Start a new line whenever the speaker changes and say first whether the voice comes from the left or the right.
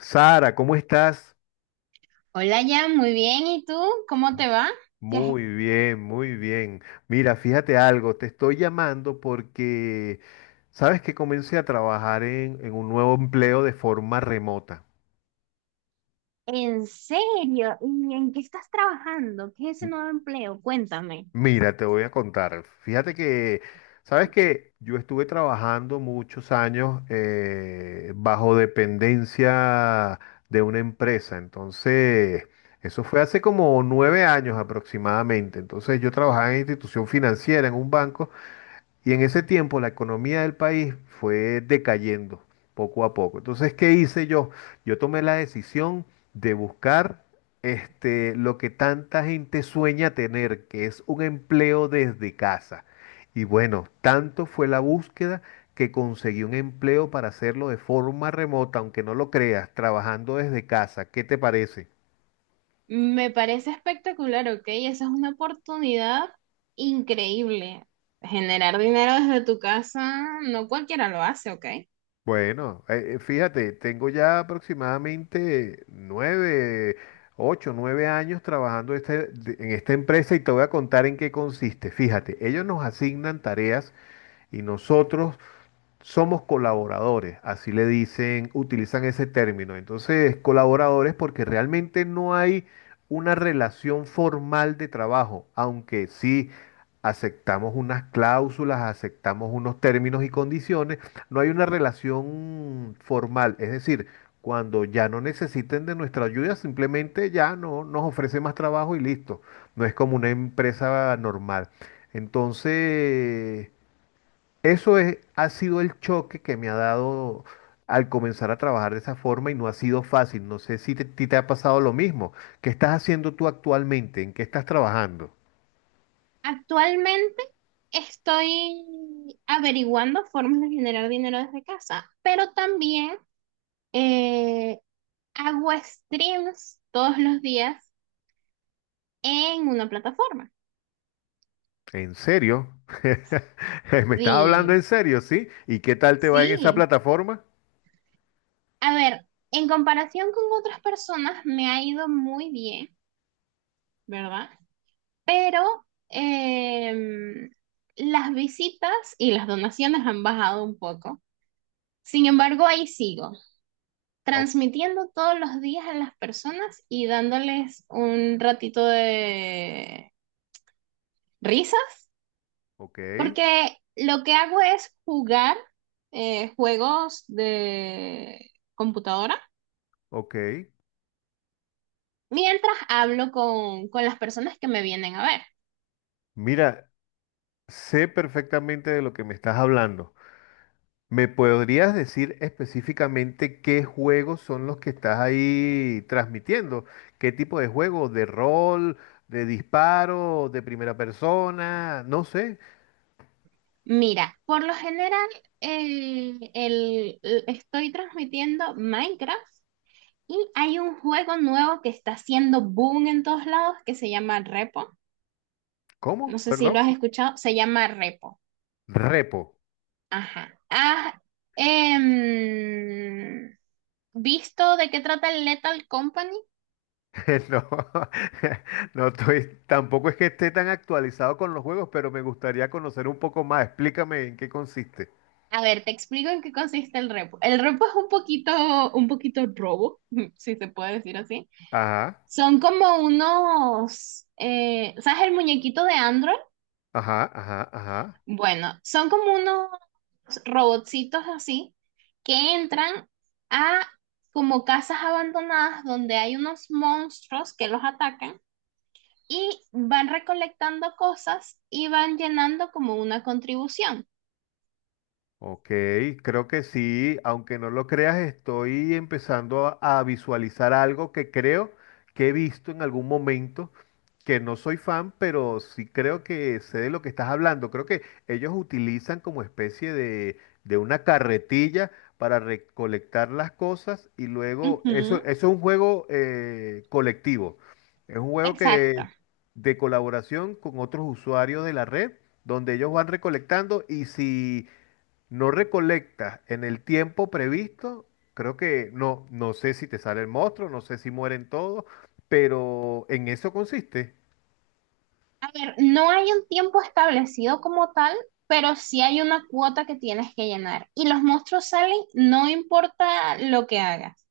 left: Sara, ¿cómo estás?
right: Hola, Jan, muy bien. ¿Y tú? ¿Cómo te va? ¿Qué has-
left: Muy bien. Mira, fíjate algo, te estoy llamando porque sabes que comencé a trabajar en un nuevo empleo de forma remota.
right: ¿En serio? ¿Y en qué estás trabajando? ¿Qué es ese
left: M-
right: nuevo empleo? Cuéntame.
left: Mira, te voy a contar. Fíjate que, sabes que yo estuve trabajando muchos años bajo dependencia de una empresa. Entonces, eso fue hace como nueve años aproximadamente. Entonces, yo trabajaba en institución financiera, en un banco. Y en ese tiempo la economía del país fue decayendo poco a poco. Entonces, ¿qué hice yo? Yo tomé la decisión de buscar lo que tanta gente sueña tener, que es un empleo desde casa. Y bueno, tanto fue la búsqueda que conseguí un empleo para hacerlo de forma remota, aunque no lo creas, trabajando desde casa. ¿Qué te parece?
right: Me parece espectacular, ¿ok? Esa es una oportunidad increíble. Generar dinero desde tu casa, no cualquiera lo hace, ¿ok?
left: Bueno, fíjate, tengo ya aproximadamente nueve años trabajando en esta empresa y te voy a contar en qué consiste. Fíjate, ellos nos asignan tareas y nosotros somos colaboradores, así le dicen, utilizan ese término. Entonces, colaboradores porque realmente no hay una relación formal de trabajo, aunque sí aceptamos unas cláusulas, aceptamos unos términos y condiciones, no hay una relación formal. Es decir, cuando ya no necesiten de nuestra ayuda, simplemente ya no nos ofrece más trabajo y listo. No es como una empresa normal. Entonces, eso es, ha sido el choque que me ha dado al comenzar a trabajar de esa forma y no ha sido fácil. No sé si te, ti te ha pasado lo mismo. ¿Qué estás haciendo tú actualmente? ¿En qué estás trabajando?
right: Actualmente estoy averiguando formas de generar dinero desde casa, pero también eh, hago streams todos los días en una plataforma.
left: ¿En serio? ¿Me estás
right: Sí,
left: hablando en serio, sí? ¿Y qué tal te va en esa
right: sí.
left: plataforma?
right: A ver, en comparación con otras personas me ha ido muy bien, ¿verdad? Pero em, las visitas y las donaciones han bajado un poco. Sin embargo, ahí sigo,
left: O-
right: transmitiendo todos los días a las personas y dándoles un ratito de risas,
left: ok,
right: porque lo que hago es jugar juegos de computadora
left: ok.
right: mientras hablo con las personas que me vienen a ver.
left: Mira, sé perfectamente de lo que me estás hablando. ¿Me podrías decir específicamente qué juegos son los que estás ahí transmitiendo? ¿Qué tipo de juego? ¿De rol? ¿De disparo? ¿De primera persona? No sé.
right: Mira, por lo general estoy transmitiendo Minecraft y hay un juego nuevo que está haciendo boom en todos lados que se llama Repo. No
left: ¿Cómo?
right: sé si lo
left: Perdón.
right: has escuchado, se llama Repo.
left: Repo.
right: Ajá. ¿Has em, visto de qué trata el Lethal Company?
left: No, no estoy, tampoco es que esté tan actualizado con los juegos, pero me gustaría conocer un poco más. Explícame en qué consiste.
right: A ver, te explico en qué consiste el repo. El repo es un poquito robo, si se puede decir así.
left: Ajá,
right: Son como unos, ¿sabes el muñequito de Android?
left: ajá, ajá, ajá.
right: Bueno, son como unos robotcitos así que entran a como casas abandonadas donde hay unos monstruos que los atacan y van recolectando cosas y van llenando como una contribución.
left: Ok, creo que sí, aunque no lo creas, estoy empezando a visualizar algo que creo que he visto en algún momento, que no soy fan, pero sí creo que sé de lo que estás hablando. Creo que ellos utilizan como especie de una carretilla para recolectar las cosas y luego, eso,
right: Ujú,
left: eso es un juego colectivo, es un juego
right: exacto.
left: que de colaboración con otros usuarios de la red, donde ellos van recolectando y si no recolectas en el tiempo previsto, creo que no, no sé si te sale el monstruo, no sé si mueren todos, pero en eso consiste.
right: A ver, no hay un tiempo establecido como tal, pero sí hay una cuota que tienes que llenar. Y los monstruos salen, no importa lo que hagas,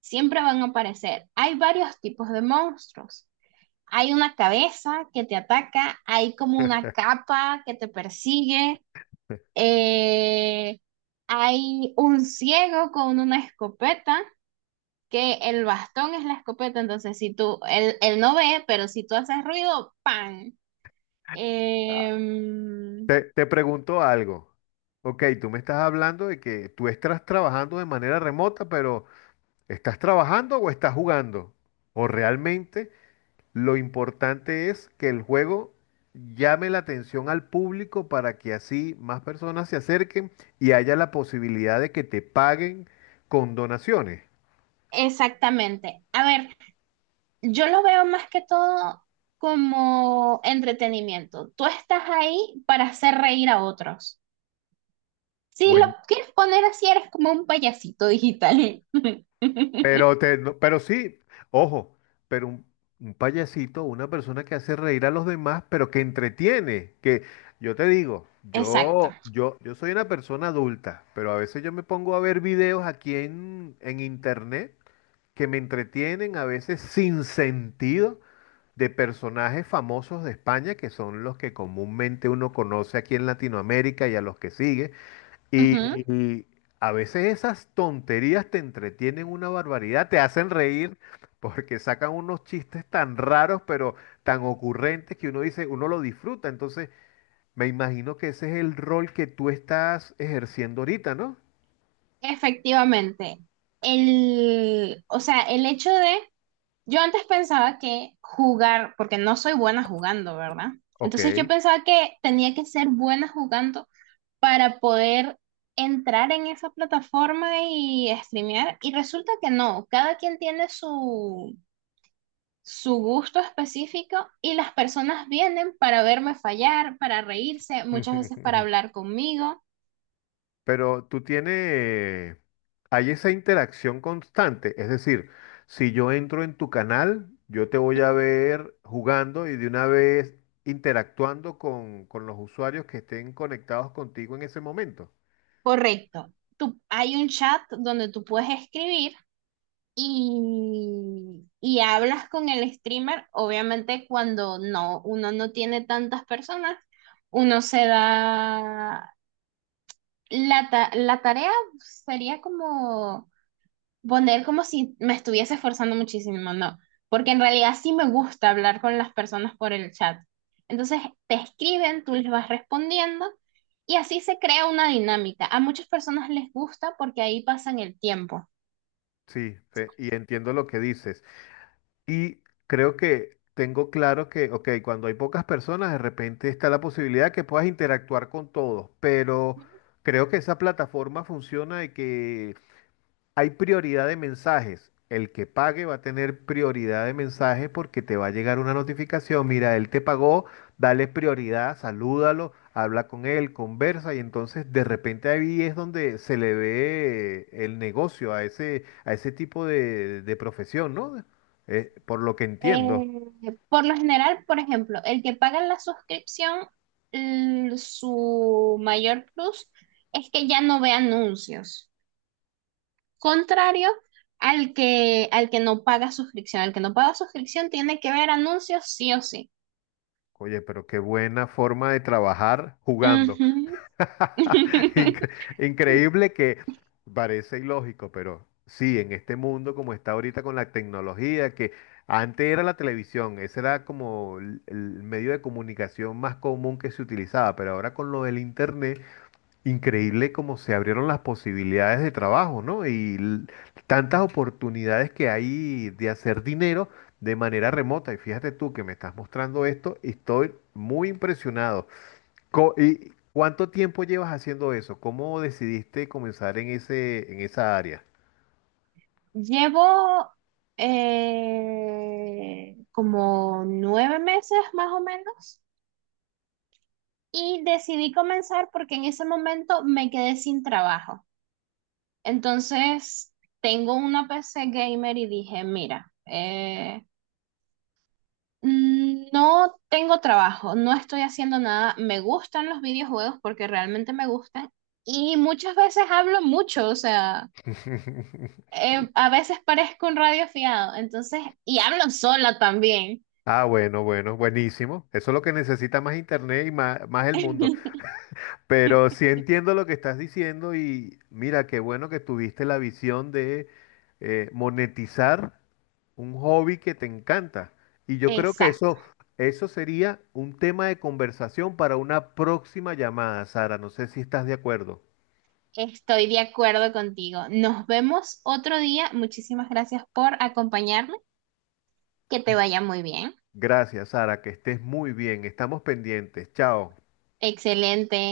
right: siempre van a aparecer. Hay varios tipos de monstruos. Hay una cabeza que te ataca, hay como una capa que te persigue, eh, hay un ciego con una escopeta, que el bastón es la escopeta, entonces si tú, él no ve, pero si tú haces ruido, ¡pam! Em,
left: Te pregunto algo. Ok, tú me estás hablando de que tú estás trabajando de manera remota, pero ¿estás trabajando o estás jugando? O realmente lo importante es que el juego llame la atención al público para que así más personas se acerquen y haya la posibilidad de que te paguen con donaciones.
right: exactamente. A ver, yo lo veo más que todo como entretenimiento. Tú estás ahí para hacer reír a otros. Si lo
left: Bueno,
right: quieres poner así, eres como un payasito digital.
left: pero te, no- pero sí, ojo, pero un, un payasito, una persona que hace reír a los demás, pero que entretiene, que yo te digo,
right: Exacto.
left: yo soy una persona adulta, pero a veces yo me pongo a ver videos aquí en internet que me entretienen a veces sin sentido de personajes famosos de España, que son los que comúnmente uno conoce aquí en Latinoamérica y a los que sigue.
right: Ujú.
left: Y a veces esas tonterías te entretienen una barbaridad, te hacen reír porque sacan unos chistes tan raros, pero tan ocurrentes que uno dice, uno lo disfruta. Entonces, me imagino que ese es el rol que tú estás ejerciendo ahorita, ¿no?
right: Efectivamente. El, o sea, el hecho de, yo antes pensaba que jugar, porque no soy buena jugando, ¿verdad?
left: Ok.
right: Entonces yo pensaba que tenía que ser buena jugando para poder entrar en esa plataforma y streamear. Y resulta que no, cada quien tiene su gusto específico y las personas vienen para verme fallar, para reírse, muchas veces para hablar conmigo.
left: Pero tú tienes, hay esa interacción constante, es decir, si yo entro en tu canal, yo te voy a
right: Ujú.
left: ver jugando y de una vez interactuando con los usuarios que estén conectados contigo en ese momento.
right: Correcto. Tú, hay un chat donde tú puedes escribir y hablas con el streamer. Obviamente cuando no, uno no tiene tantas personas, uno se da la tarea sería como poner como si me estuviese esforzando muchísimo, ¿no? Porque en realidad sí me gusta hablar con las personas por el chat. Entonces te escriben, tú les vas respondiendo y así se crea una dinámica. A muchas personas les gusta porque ahí pasan el tiempo.
left: Sí, y entiendo lo que dices. Y creo que tengo claro que, ok, cuando hay pocas personas, de repente está la posibilidad que puedas interactuar con todos, pero
right: Ujú.
left: creo que esa plataforma funciona y que hay prioridad de mensajes. El que pague va a tener prioridad de mensajes porque te va a llegar una notificación. Mira, él te pagó, dale prioridad, salúdalo, habla con él, conversa y entonces de repente ahí es donde se le ve el negocio a ese tipo de profesión, ¿no? Por lo que entiendo.
right: Por lo general, por ejemplo, el que paga la suscripción, su mayor plus es que ya no ve anuncios. Contrario al que no paga suscripción. Al que no paga suscripción tiene que ver anuncios sí o sí.
left: Oye, pero qué buena forma de trabajar jugando.
right: Ujú.
left: Incre- Increíble que parece ilógico, pero sí, en este mundo como está ahorita con la tecnología, que antes era la televisión, ese era como el medio de comunicación más común que se utilizaba, pero ahora con lo del internet, increíble como se abrieron las posibilidades de trabajo, ¿no? Tantas oportunidades que hay de hacer dinero de manera remota. Y fíjate tú que me estás mostrando esto y estoy muy impresionado. ¿Y cuánto tiempo llevas haciendo eso? ¿Cómo decidiste comenzar en ese, en esa área?
right: Llevo como 9 meses más o menos y decidí comenzar porque en ese momento me quedé sin trabajo. Entonces tengo una PC gamer y dije, mira, no tengo trabajo, no estoy haciendo nada. Me gustan los videojuegos porque realmente me gustan y muchas veces hablo mucho, o sea, a veces parezco un radio fiado, entonces, y hablo sola también.
left: Ah, bueno, bueno, buenísimo. Eso es lo que necesita más internet y más, más el mundo. Pero sí entiendo lo que estás diciendo y mira, qué bueno que tuviste la visión de monetizar un hobby que te encanta. Y yo creo que
right: Exacto,
left: eso sería un tema de conversación para una próxima llamada, Sara. No sé si estás de acuerdo.
right: estoy de acuerdo contigo. Nos vemos otro día. Muchísimas gracias por acompañarme. Que te vaya muy bien.
left: Gracias, Sara, que estés muy bien. Estamos pendientes. Chao.
right: Excelente.